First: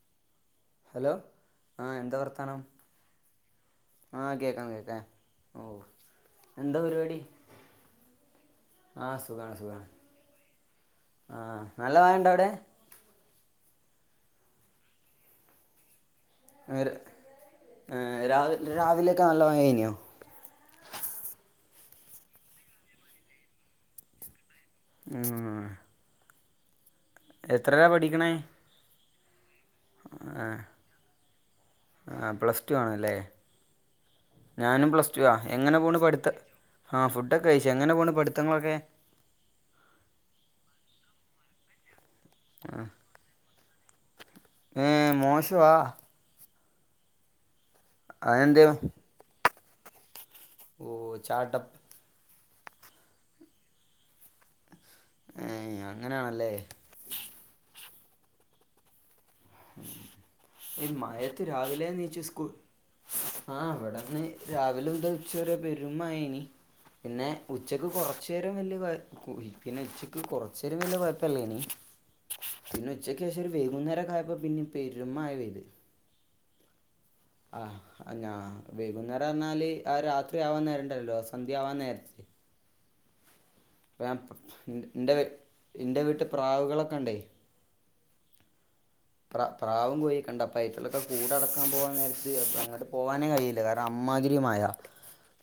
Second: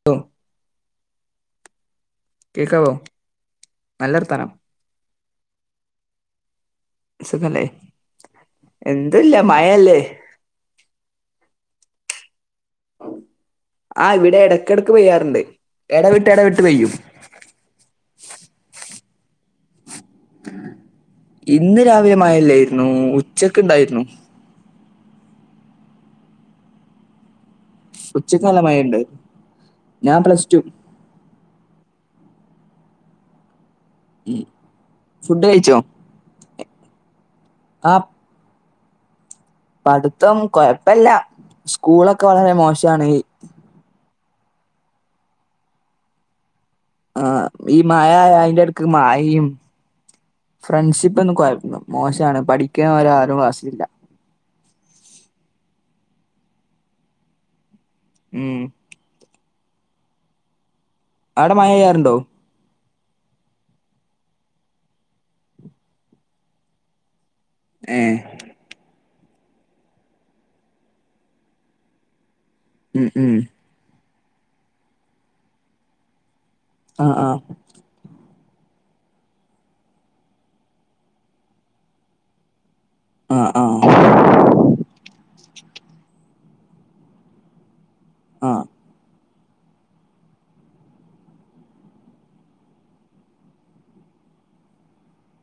[inaudible] Hello ആഹ് എന്താ വർത്താനം കേക്കാവോ നല്ല ആഹ് വർത്താനം കേൾക്കാ കേക്കാ ഓഹ് എന്താ പരിപാടി സുഖല്ലേ ആ എന്തുല്ല മയല്ലേ ആഹ് നല്ല മയണ്ടോ അവിടെ ആഹ് ഇവിടെ ഇടക്കിടക്ക് പെയ്യാറുണ്ട് ഇട വിട്ട അ ഏാവ രാവിലെൊക്കെ നല്ല മയെന്യോ ഇന്ന് രാവിലെ മയല്ലായിരുന്നു ഉച്ചക്ക ഉണ്ടായിരുന്നു ഉം എത്രയാ പഠിക്കണേ ഉച്ചക്ക് നല്ല മഴ ഉണ്ട് ഞാ പ്ലസ് ടടു ആഹ് പ്ലസ് ടു ആണല്ലേ ഞാനും പ്ലസ് ടു ഫുഡ് ആഹ് കഴിച്ചോ എങ്ങനെ പോണ് പഠിത്ത ആഹ് ഫുഡൊക്കെ അയിച്ചു എങ്ങനെ ആ പോണ് പഠിത്തങ്ങളൊക്കെ പഠിത്തം കൊഴപ്പല്ല സ്കൂളൊക്കെ വളരെ മോശണ് യെ മോശവാ ആഹ് ഈ മായ അതെന്ത് അയിന്റെ എട്ക്ക് മായയും ഓ ഫ്രണ്ട്ഷിപ്പേന്ന്യ കൊയ ചാട്ടപ്പ് മോശണ് പഠിക്ക്യാൻ ഒര് [unintelligible] യെ അങ്ങനെണല്ലേ ഉം മയത്ത് അവിടെ മഴ രാവിലെ പെയ്യാറുണ്ടോ നീച് സ്കൂ ആഹ് അവിടെ ഇന്ന് രാവിലെ മുതല് ഉച്ചവരെ പെരുമയെനി പിന്നെ ഉച്ചക്ക് ഏ കൊറച്ച് [unintelligible] പിന്നെ ഉച്ചക്ക് കൊറച്ചേരും വല്ല്യ കൊഴപ്പേല്ലേനി പിന്നെ ഉം ഉച്ചയ്ക്ക് ഉം ശേഷം ഒര് വൈകുന്നേരം ആയപ്പോ പിന്നെ പെരും മയപെയ്ത് ആഹ് ആഹ് ആഹ് ഞാ വൈകുന്നേരം എന്നാല് ആഹ് രാത്രി ആവാൻ നേരോണ്ടല്ലോ സന്ധ്യ ആവാൻ നേര ആഹ് ആ ആ [unintelligible] എൻ്റെ വീട്ടി പ്രാവ്കളൊക്കെ ഇണ്ടേ ആഹ് പ്ര പ്രാവും കോയികേ ഇണ്ട അപ്പം [unintelligible] കൂടെ അടക്കാൻ പോവാൻ [unintelligible] അങ്ങോട്ട് പോകാനേ കയല്ലാ കാര അമ്മതിരി മയാ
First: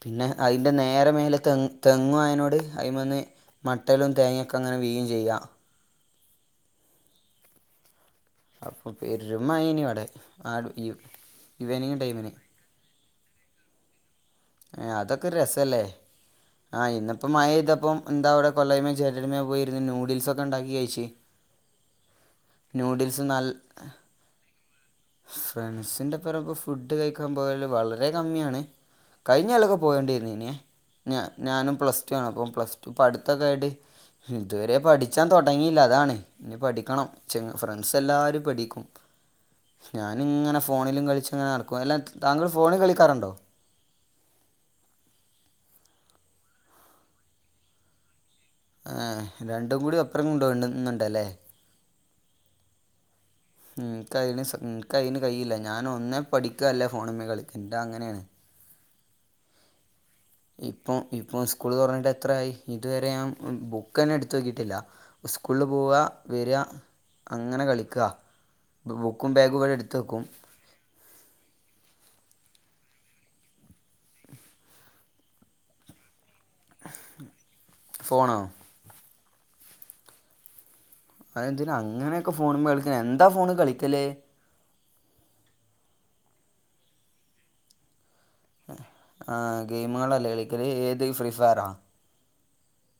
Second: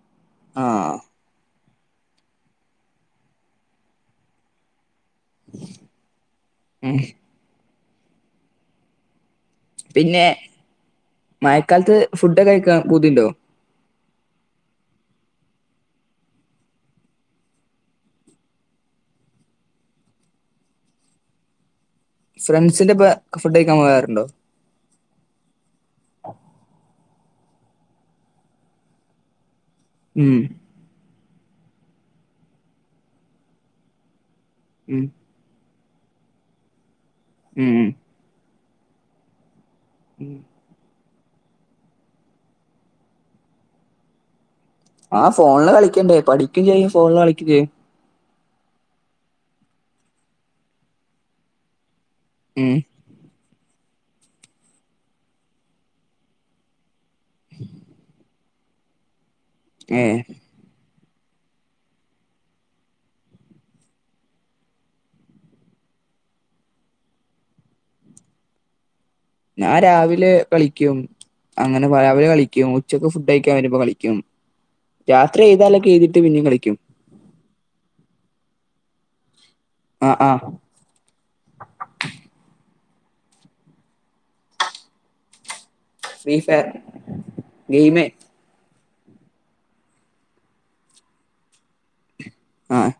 പിന്നെ അയിൻ്റെ ആഹ് നേരെ മേലാത്തേ തെങ്ങും അയ്നോട് അയ്മേന് മട്ടലും തേങ്ങയൊക്കെ അങ്ങനെ വീയും ചെയ്യ്യാ ഉം അപ്പൊ പെര്മയേനി അവടെ പിന്നെ [unintelligible] ഇവനിങ് ടൈമിന് [unintelligible] പുതിണ്ടോ ആഹ് അതൊക്കെര് രസല്ലേ ആഹ് ഇന്ന് ഇപ്പോ മഴതേപ്പം എന്താ അവടെ [unintelligible] പോയിരുന്നു ന്യൂഡിൽസോക്കെ ഒണ്ടാക്കി കഴിച്ചേ ഫ്രണ്ട്സിന്റെ ന്യൂഡിൽസ് ഒപ്പം നൽ ഫുഡ് കഴിക്കാൻ പോകാറുണ്ടോ ഫ്രണ്ട്സിന്റെ [unintelligible] ഫുഡ് കയിക്ക്യാൻ പോയല് വളരെ കമ്മിയാണ് കയിഞ്ഞ കൊല്ലാക്കെ പോയേണ്ടിരന്ന് ഉം ഇനി ഞാൻ ഞാനും പ്ലസ് ടൂ ആണ് അപ്പം പ്ലസ് ടൂ പഠ്ത്താക്ക്യായിട്ട് ഇത് വേരെ ഉം പഠിച്ചാൻ തൊടങ്ങിയില്ല അതാണ് ഇനി പഠിക്കണം ച്ച് ഉം ഉം ഫ്രണ്ട്സ് എല്ലാരും പഠിക്കും ഞാന് ഇങ്ങനെ ഫോണിലും കളിച്ച് അങ്ങനെ നടക്കും അല്ലാ താങ്കള് ഫോണി കളിക്ക്യാറോണ്ടോ ആഹ് ഫോണില് കളിക്ക്യാണ്ടേ പഠിക്കും ചെയ്യും ഫോണില് കളിക്ക്യാ ചെയ്യും ആഹ് രണ്ടും കൂടി ഒപ്പറം കൊണ്ട് വേണ്ടേന്നാണ്ടല്ലേ ഉം ഉം എന്ക്ക് അയ്ന് സ ഉം എന്ക്ക് അയിന് കയില്ലാ ഞാൻ ഒന്നേ പഠിക്കും അല്ലേ ഫോണിമ്മേ കളിക്കം എന്റെ അങ്ങനൊണ് ഏഹ് ഇപ്പം ഇപ്പൊ സ്കൂള് തൊറന്ന്ട്ട് എത്രായി ഇത് വേരെ ഞാൻ ബുക്കെന്നെ എട്ത്ത് നോക്കിയിട്ടില്ല സ്കൂളില് പോവാ വെരാ അങ്ങനെ കളിക്കാ ബുക്കും ബേ ഞാൻ രാവിലെ കളിക്കും അങ്ങനെ രാവിലെ കളിക്കും ഉച്ചക്ക് ഫുഡ് കയിക്കാൻ വെര്മ്പോ കളിക്കും രാത്രി എഴ്താൻ ഇളളക്കേ എഴ്തിയിട്ട് പിന്നേയും കളിക്കും ഫോണോ ആഹ് ആഹ് അത് എന്തിനാ അങ്ങനെയൊക്കെ ഫോണ് മ്മേ കളിക്കണേ എന്താ ഫോണ് കളിക്കല് ഫ്രീ ഫയർ ഗെംയ്മേ ആഹ് ഗെയ്മ്കളാല്ലേ കളിക്കാല് ഏത് ഫ്രീ ഫയറാ ആഹ്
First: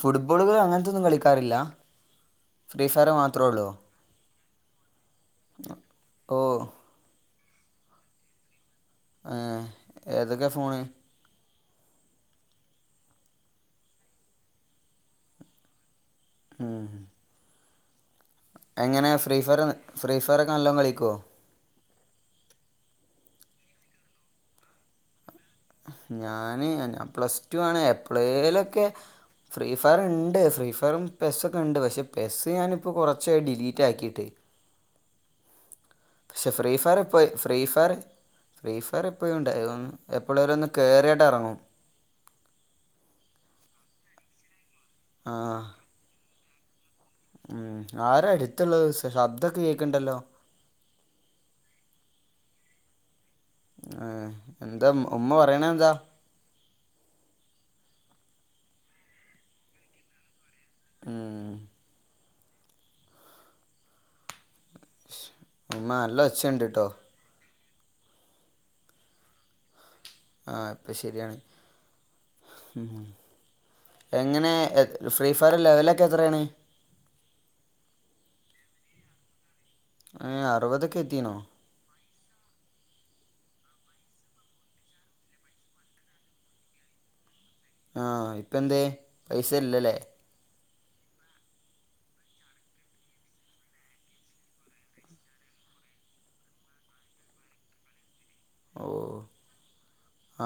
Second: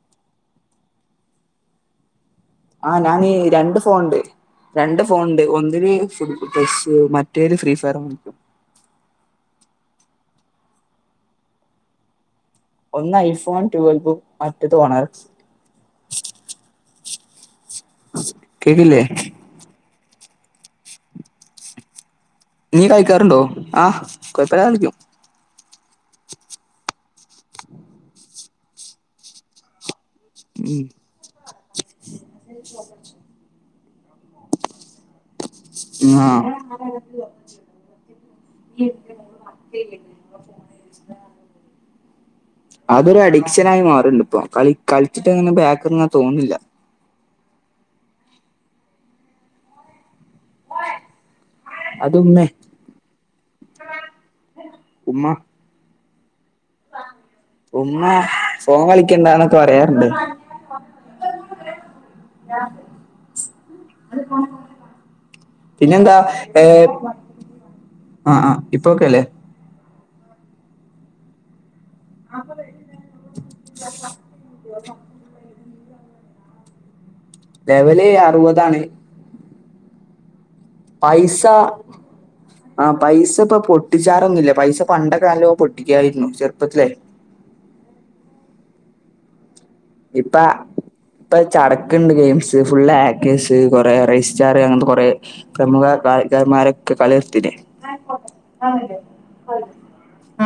ഫുട്ബോള് കളി അങ്ങനത്തൊന്നും കളിക്കാറില്ലാ ആഹ് ഞാനി രണ്ട് ഫോണ് ഇണ്ട് രണ്ട് ഫോണ് ഇണ്ട് ഒന്നിന് ഫു ഓ [unintelligible] ക്കും മറ്റേതില് ഫ്രീ ഫയറൂം കളിക്കും ആഹ് ഏതൊക്കെ ഫോണ് ഒന്ന് ഐഫോൺ റ്റൊൽവും മറ്റേത് [unintelligible] ഉം കേക്കില്ലേ എങ്ങനെ ഫ്രീ ഫയറ് ഫ്രീ ഫയറാക്കെ നല്ലോ കളിക്കോ? നീ കളിക്കാറുണ്ടോ? ആഹ് കൊയപ്പല്ലാതെ കളിക്കും ഞാന് ഞാൻ പ്ലസ് ടു ആണ് എപ്പളെലൊക്കെ ഫ്രീ ഫയർ ഇൺ ണ്ട് ഫ്രീ ഫയറും പെസ്സൊക്കെ ഇണ്ട് പക്ഷെ പെസ്സ് ഞാനിപ്പോ കൊറച്ചായി ഡിലീറ്റാക്കിയിട്ട് ഉം ആഹ് പക്ഷെ ഫ്രീ ഫയറ് ഇപ്പോ ഫ്രീ ഫയറ് ഫ്രീ ഫയറ് എപ്പഴും ഇണ്ട് [unintelligible] എപ്പളേലും ഒന്ന് കെറിയിട്ട് എറങ്ങും അതൊരു അഡിക്ഷനായി മാറ്ണ്ട്പ്പോ കളി കളിച്ചിട്ട് ആ ഇങ്ങനെ ബാക്ക് ഇങ്ങനെ തോന്നില്ല ഉം ആരാ അട്ത്ത്‌ള്ളത് സ ശബ്ദൊക്കെ കേക്ക്ണ്ടല്ലോ അതുമ്മേ ഏഹ് എന്താ ഉ ഉമ്മ പറയണ എന്താ? ഉമ്മ ഫോൺ കളിക്കണ്ടാന്നൊക്കെ പറയാറ്ണ്ട് ഉം ഉമ്മ പിന്നെന്താ നല്ല ഒച്ചയുണ്ട് ഏഹ് കേട്ടോ ആഹ് ആഹ് ഇപ്പൊ ഒക്കെയല്ലേ ആഹ് ഇപ്പ ശരിയാണ് ഉം എങ്ങനെ എ ഫ്രീ ഫയർ ലെവലൊക്കെ എത്രയാണ്? ലെവല് അറുപതാണ് ഏഹ് അറുപത് പൈസ ആഹ് പൈസ ഇപ്പ പൊട്ടിച്ചാറൊന്ന്ല്ല പൈസ പണ്ടൊക്കെ നല്ലോം പൊട്ടിക്കായിരുന്നു ചെറ്പ്പത്തിലേ ആഹ് ഇപ്പന്തേ പൈസ ഇല്ലല്ലേ ഇപ്പ ഇപ്പ ചട്ക്ക്ണ്ട് ഗെയിംസ് ഫുള്ള് ആക്കെഴ്സ് കൊറെ റെയ്സ്റ്റാർ അങ്ങൻത്തെ കൊറെ പ്രമുഖ [unintelligible] കളി നിർത്തില്ലേ ഓ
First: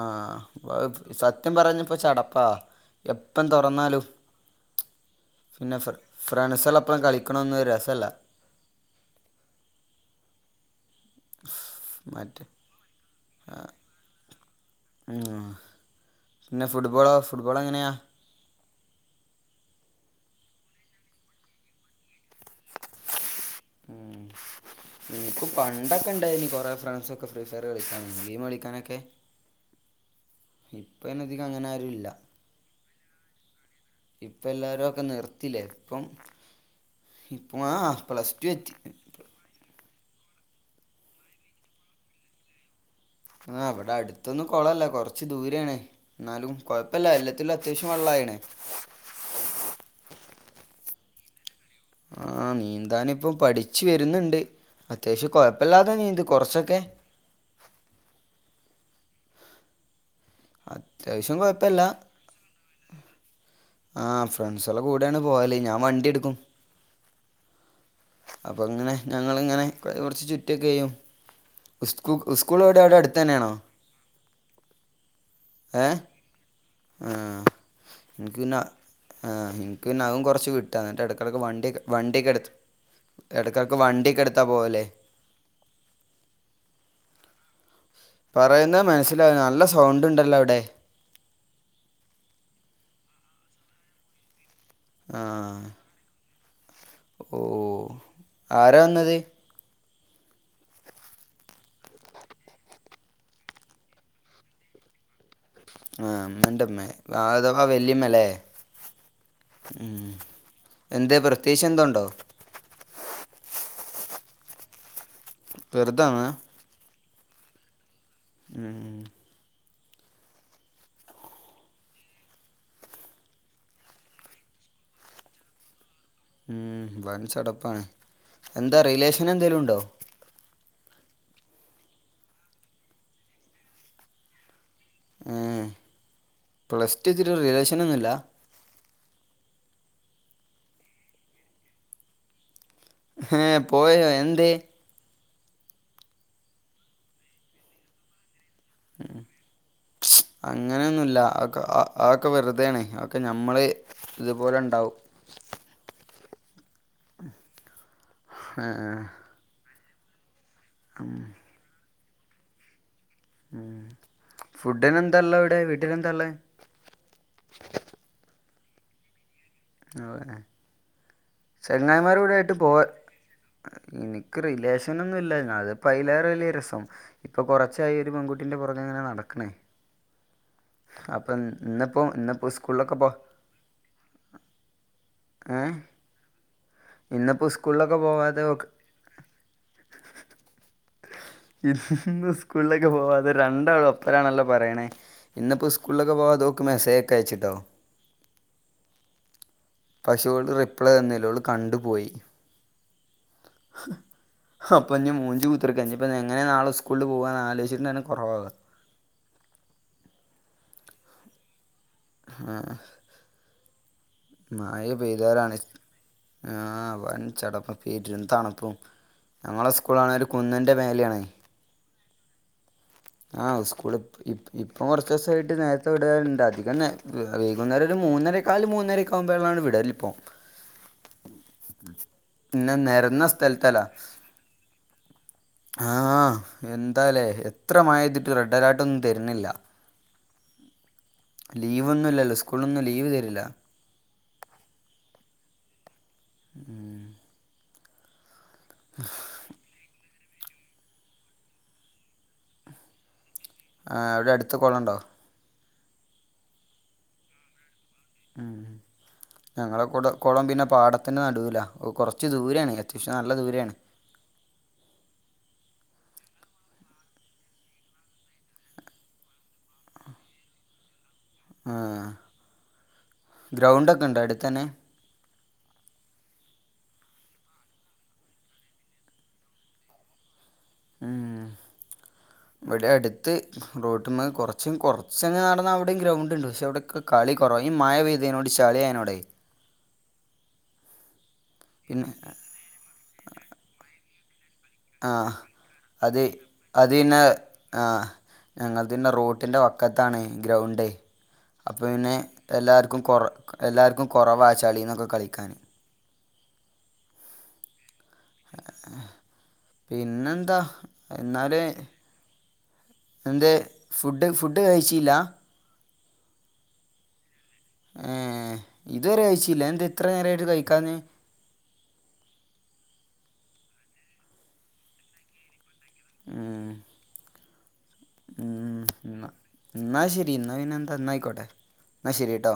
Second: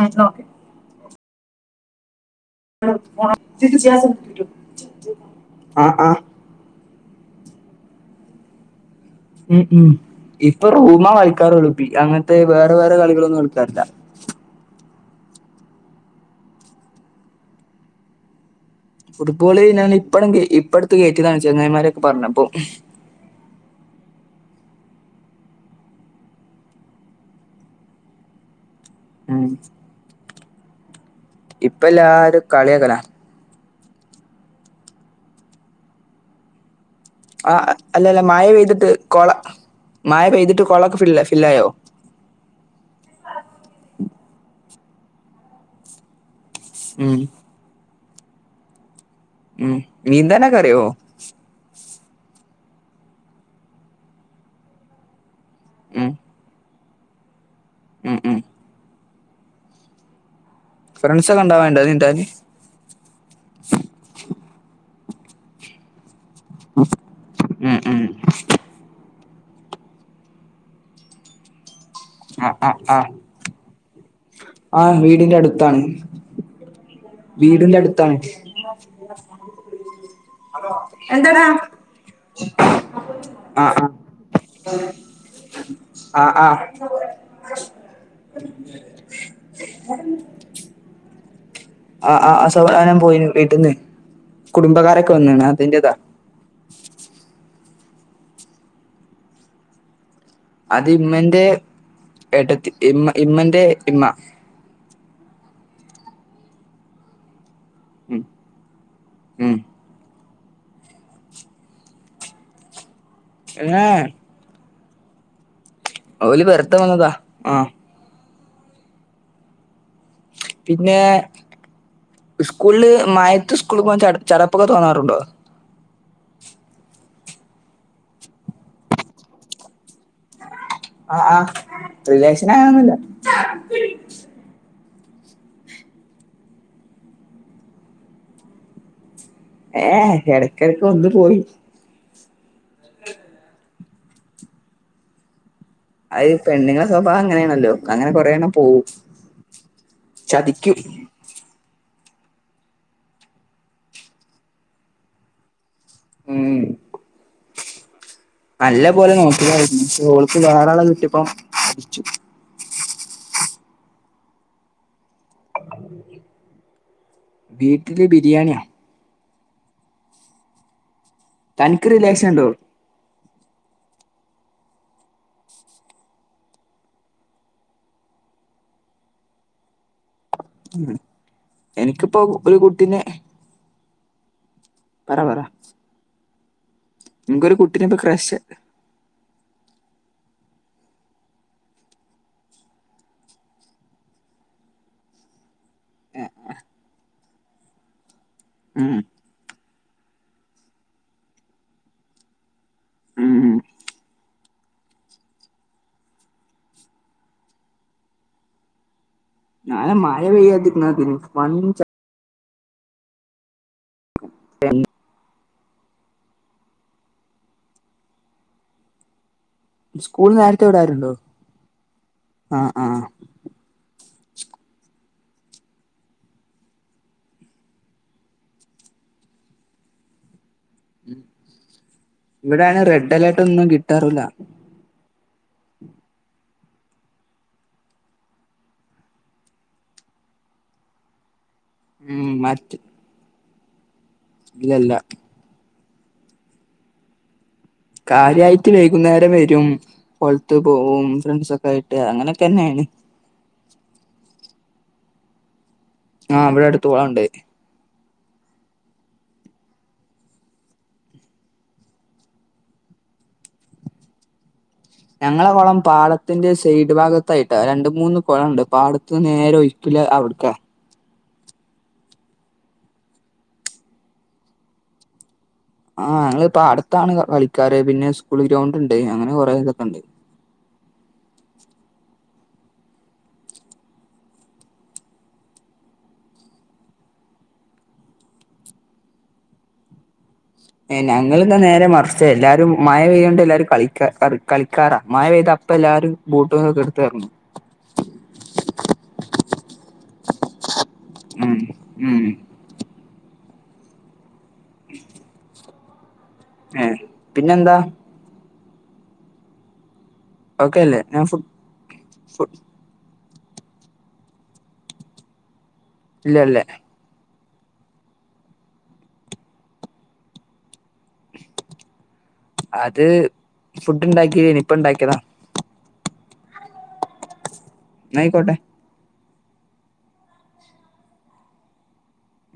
ആഹ് സത്യം പറഞ്ഞാപ്പ ചടപ്പാ എപ്പം തൊറന്നാലും പിന്നെ ആഹ് ആഹ് [unintelligible] ഫ്രണ്ട്സ്ളോപ്പം കളിക്കണോന്നും ഒര് രസല്ലാ ഉം ഉം ഇപ്പ റൂമാ കളിക്കാറോള്ളൂ പി അങ്ങൻത്തെ മറ്റേ വേറെ വേറെ കളികളൊന്നും എട്ക്കാറില്ല ഉം പിന്നെ ഫുട്ബോളോ ഫുട്ബോളെങ്ങനെയാ ഫുട്ബോള് ഞാന് ഇപ്പാണെങ്ക് ഇപ്പട്ത്ത് കേറ്റിയതാണ് ചെങ്ങായിമാരൊക്കെ പറഞ്ഞപ്പോ ഉം ഉം ക്ക് പണ്ടൊക്കെണ്ടായിനി കൊറെ ഫ്രണ്ട്സൊ ക്കെ ഫ്രീഫയറ് കളിക്കാൻ ഗെയിം കളിക്കാനൊക്കെ ഉം ഇപ്പയ്നതികം ഇപ്പല്ലാരും കളിയാക്കലാ ഇപ്പ എല്ലാരും അഒക്കെ നിർത്തില്ലേ ഇപ്പം ഇപ്പം ആഹ് ആഹ അല്ലല്ല പ്ലസ് മഴ ടു എത്തി പെയ്തിട്ട് കൊള മഴ പെയ്തിട്ട് കൊളൊക്കെ ഫില്ല ഫില്ലായോ ആഹ് വെടെ അട്ത്തൊന്നും കൊളല്ല കൊറ്ച്ച് ദൂരേണ് ന്നാലും കൊഴപ്പില്ല ഉം എല്ലത്തിലും ത്യാവിശ്യം വള്ളായ്ണ് ഉം നീന്താനൊക്കറിയോ ആഹ് നീന്താന്പ്പം പഠിച്ച് വര്ന്ന്ണ്ട് അത്യാവിശ്യം കൊഴപ്പെല്ലാതെ ഉം നീന്തും കൊറ്ച്ചൊക്കെ ഉം ഉം അത്യാവിശ്യം ഫ്രണ്ട്സൊക്കെ കൊഴ്പ്പല്ല ഉണ്ടാവേണ്ടോ നീന്താന് ആഹ് ഫ്രണ്ട്സാളെ കൂടെയാണ് പോവല് ഞാൻ വണ്ടിട്ക്കും ഉം ഉം അപ്പ ങ്ങനെ ഞങ്ങളിങ്ങനെ കൊറർച്ച് ചുറ്റുഒക്കെ ചെയ്യും ഉസ്കൂ ഉസ്കൂളോവ്ടെ അവ്ടെ അട്ത്തന്നെയാണോ ആഹ് വീടിന്റെ അട്ത്താണ് ആഹ് ഇൻക്ക് പിന്നാ ആഹ് ഇൻക്ക് പിന്നെ അതും കൊർച്ച് വിട്ടാ ന്ന്ട്ട് എടക്ക്എടക്ക് വണ്ടിയൊക്കെ വണ്ടിയൊക്കെ എട്ത്ത് ആ എടക്കെടക്ക് ആ വണ്ടിയൊക്കെടുത്താ പോവല്. ആഹ് ആഹ് പറയുന്നെ മനസ്സിലാവൂലാ നല്ല സൗണ്ട് ഉണ്ടല്ലോ അവ്ടെ. ആഹ് ആഹ് അസൗ അവധാനം പോയിനു വീട്ട്ന്ന് കുടുംബക്കാരൊക്കെ വന്ന്ണ് അതിന്റെതാ. ഓഹ് ആരാ വന്നത്? അത് ഇമ്മന്റെ ഏട്ടത്തി ഇമ്മ ഇമ്മന്റെ ഇമ്മ. ആഹ് ഇമ്മന്റെമ്മേ ആഥവാ വെല്ലിമ്മലെ ഉം എന്തെ പ്രത്യേഗിച്ച് എന്തോണ്ടോ? ഏ ഏ വെറുതെ വന്നതാ? ഓല് വെർതെ വന്നതാ ആഹ് ഉം പിന്നെ ഇസ്കൂളില് മയത്ത് സ്കൂൾ പോവാൻ ചട് ചടപ്പൊക്കെ തോന്നാറുണ്ടോ? ഉം വൻ ചടപ്പാണ് എന്താ റിലേഷൻ എന്തേലുണ്ടോ? ആഹ് ആഹ് റിലെഷനങ്ങനൊന്നുല്ല. എഹ് പ്ലസ്റ്റു എത്തിട്ട് റിലേഷനൊന്നുല്ല. ഏഹ് എടക്ക് എടക്ക് ഒന്ന്പോയി. ഹേ പോയോ എന്തെ? അയ് പെണ്ണ്ങ്ങളെ സ്വഭാവം അങ്ങനേണല്ലോ അങ്ങനെ കൊറേയെണ്ണം ഉം ചതിക്കും അങ്ങനെയൊന്നുല്ല അതൊക്കെ ആഹ്. അതൊക്കെ വെറുതേണ് അതൊക്കെ ഞമ്മള് ഇത്പോലെണ്ടാവും. ഉം നല്ല ഏ. പോലെ നോക്കിയതാണ് ഇന്ന്ട്ടോള് ക്ക് വേറാളെ കിട്ടിയപ്പ ചതിച്ചു. ഉം ഫുഡിനെന്താള്ളത് അവ്ടെ വീട്ടിലെന്താള്ളേ? വീട്ടില് ബിരിയാണിയാ ഓഹ് എഹ് തനിക്ക് ചെങ്ങായിമാരൂടെ റിലേഷൻ ഉണ്ടോ കൂടായ്ട്ട് പോവ് ഇനിക്ക് റിലേഷനൊന്നുല്ലയ് അത്പ്പയിലേറെ വല്ല്യ രസം. ഇപ്പൊ കൊറച്ചായി ഒര് പെൺകുട്ടിയിന്റെ പൊറകെങ്ങനെ നടക്ക്ണ്. അപ്പംന്ന്പ്പോ എനിക്കിപ്പോ ഇന്ന്പ്പോ ഒരു കുട്ടീനെ ഉസ്കൂളിലൊക്കെപൊ പറ പറ ഇന്ന്പ്പോ എനിക്കൊരു കുട്ടീനെ ഇപ്പൊ ഉസ്കൂളിലൊക്കെ ക്രഷ് പോവാതെ ഓക്ക് ഇസ്സ് ഇന്ന് ഇസ്കൂളിലൊക്കെ പോവാതെ രണ്ടാള് ഒപ്പരാണല്ലോ പറയണേ ഇന്നിപ്പോ ഉസ് കൂള്ലേക്ക് പോകാതെ ഓക്ക് മെസ്സേജോക്കെയച്ച്ട്ടോ ഉം പഷെ ഓൾ റിപ്ലൈ തന്നില ഓൾ കണ്ട്പോയി ഉം ഹ് ഹ അപ്പൊഞ്ഞി മൂഞ്ചി കുത്തർക്ക ഇഞ്ഞിപ്പെന്നെങ്ങെനെ ന്നാളെ ഉസ്കൂളില് പോവാന്ന് ആലോച്ചിട്ടന്നെ കൊറവാക ന്നാളെ മഴ പെയ്യാതിര്ന്നാതിയെനി വണ്ടി ച ആഹ് മയ പേയ്യ്താലാണ് ആഹ് വൻ ചടപ്പും പേരുംതണ്പ്പും ഞങ്ങളെ ഉസ്കൂളാണേ ഒര് സ്കൂൾ നേരത്തെ കുന്നിൻ്റെ വിടാറുണ്ടോ മെലെയാണ് ആഹ് ആഹ് ആഹ് ഉസ്കൂള് ഇപ് ഇപ്പം കൊർച്ചോസായിട്ട് ന്നേരത്തെ വിടാറ്ണ്ട് അധികംന്നേ വെ വൈകുന്നേരം ഒര് മൂന്നര കാല് മൂന്നരൊക്കെ ആകുമ്പോളാണ് വിടല് പ്പോ ഇനെ ഇവിടാണ് റെഡ് നെരന്ന അലേർട്ട് ഒന്നും സ്ഥലത്തല കിട്ടാറില്ല ആഹ് എന്താലേ എത് എത്ര മഴെയ്യ്ത്ട്ടും റെഡ് അലാർട്ടൊന്നും തെരുന്നില്ല ലീവൊന്നും ഉം ഇല്ലല്ലോ സ്കൂളിനൊന്നും ലീവ് തരില്ല ഇല്ലല്ലാ ഉം കാര്യയിട്ട് വൈകുന്നേരം വരും പൊലത്തു പോവും ഫ്രണ്ട്സൊക്കെ ആയിട്ട് അങ്ങനെയൊക്കെയാണ് ആ അവിടെ അടുത്ത കൊളണ്ടോ ആഹ് ഇവിടെ അടുത്തുവണ്ട് ഉം ഞങ്ങളെ കുടം കൊളം പിന്നെ പാടത്തിന് നടുവില കൊറച്ച് ദൂരെയാണ് അത്യാവശ്യം നല്ല ദൂരെയാണ് ഞങ്ങളെ കൊളം പാടത്തിന്റെ സൈഡ് ഭാഗത്തായിട്ടാ രണ്ട് മൂന്ന് കൊളണ്ട് പാടത്ത് നേര ഒയ് കല്ല് അവിടുക്ക ആഹ് ഗ്രൗണ്ടൊക്കെ ഉണ്ടോ അടുത്തന്നെ ആഹ് ഞങ്ങള് പാടത്താണ് കളിക്കാറ് പിന്നെ സ്കൂൾ ഗ്രൗണ്ട് ഉണ്ട് അങ്ങനെ കുറെ ഇതൊക്കെ ഉണ്ട് ഉം ഇവിടെ അടുത്ത് റോട്ട്മ്മേ കുറച്ചും കുറച്ചങ് നടന്നാ അവിടെയും ഗ്രൗണ്ട് ഉണ്ട് പക്ഷെ അവിടെ കളി കുറവ മഴ പെയ തനോടെ ചളിയാണവുടെ ഏ ഞങ്ങൾന്നാ നേരെ മറിച്ച എല്ലാരും മഴ പെയ്തണ്ട് എല്ലാരും കളിക്ക കള് കളിക്കാറാ ആ മഴ പെയ്ത അപ്പ എല്ലാവാരും അത് ബൂട്ട്ന്നൊക്കെ എടുത്തെറങ്ങും ഞങ്ങൾത് പിന്നെ റോട്ടിന്റെ വക്കത്താണ് ഗ്രൗണ്ട് ഉം ഉം എല്ലാർക്കും കൊറ എല്ലാവർക്കും കൊറവ ചളിന്നൊക്കെ കളിക്കാന് ഹ് പിന്നെന്താ ആഹ് പിന്നെ എന്താ ഓക്കെ അല്ലേ ഞാൻ ഫു എന്നാല് ഫു എന്ത് ഫുഡ് ഫുഡ് കഴിച്ചില്ല ഇല്ലല്ല ഏഹ് ഇതുവരെ കയിച്ചില്ല എന്തേ ഇത്ര നേരമായിട്ട് കഴിക്കാന്ന് അത് ഫുഡ് ഉണ്ടാക്കിലനി ഇപ്പ ഇണ്ടാക്കിയതാ ഉം എന്നാ ആയിക്കോട്ടെ മ് ന്ന ന്നാ ശരി ന്നയിനന്താ ന്നയിക്കോട്ടെ ന്ന ശരിട്ടോ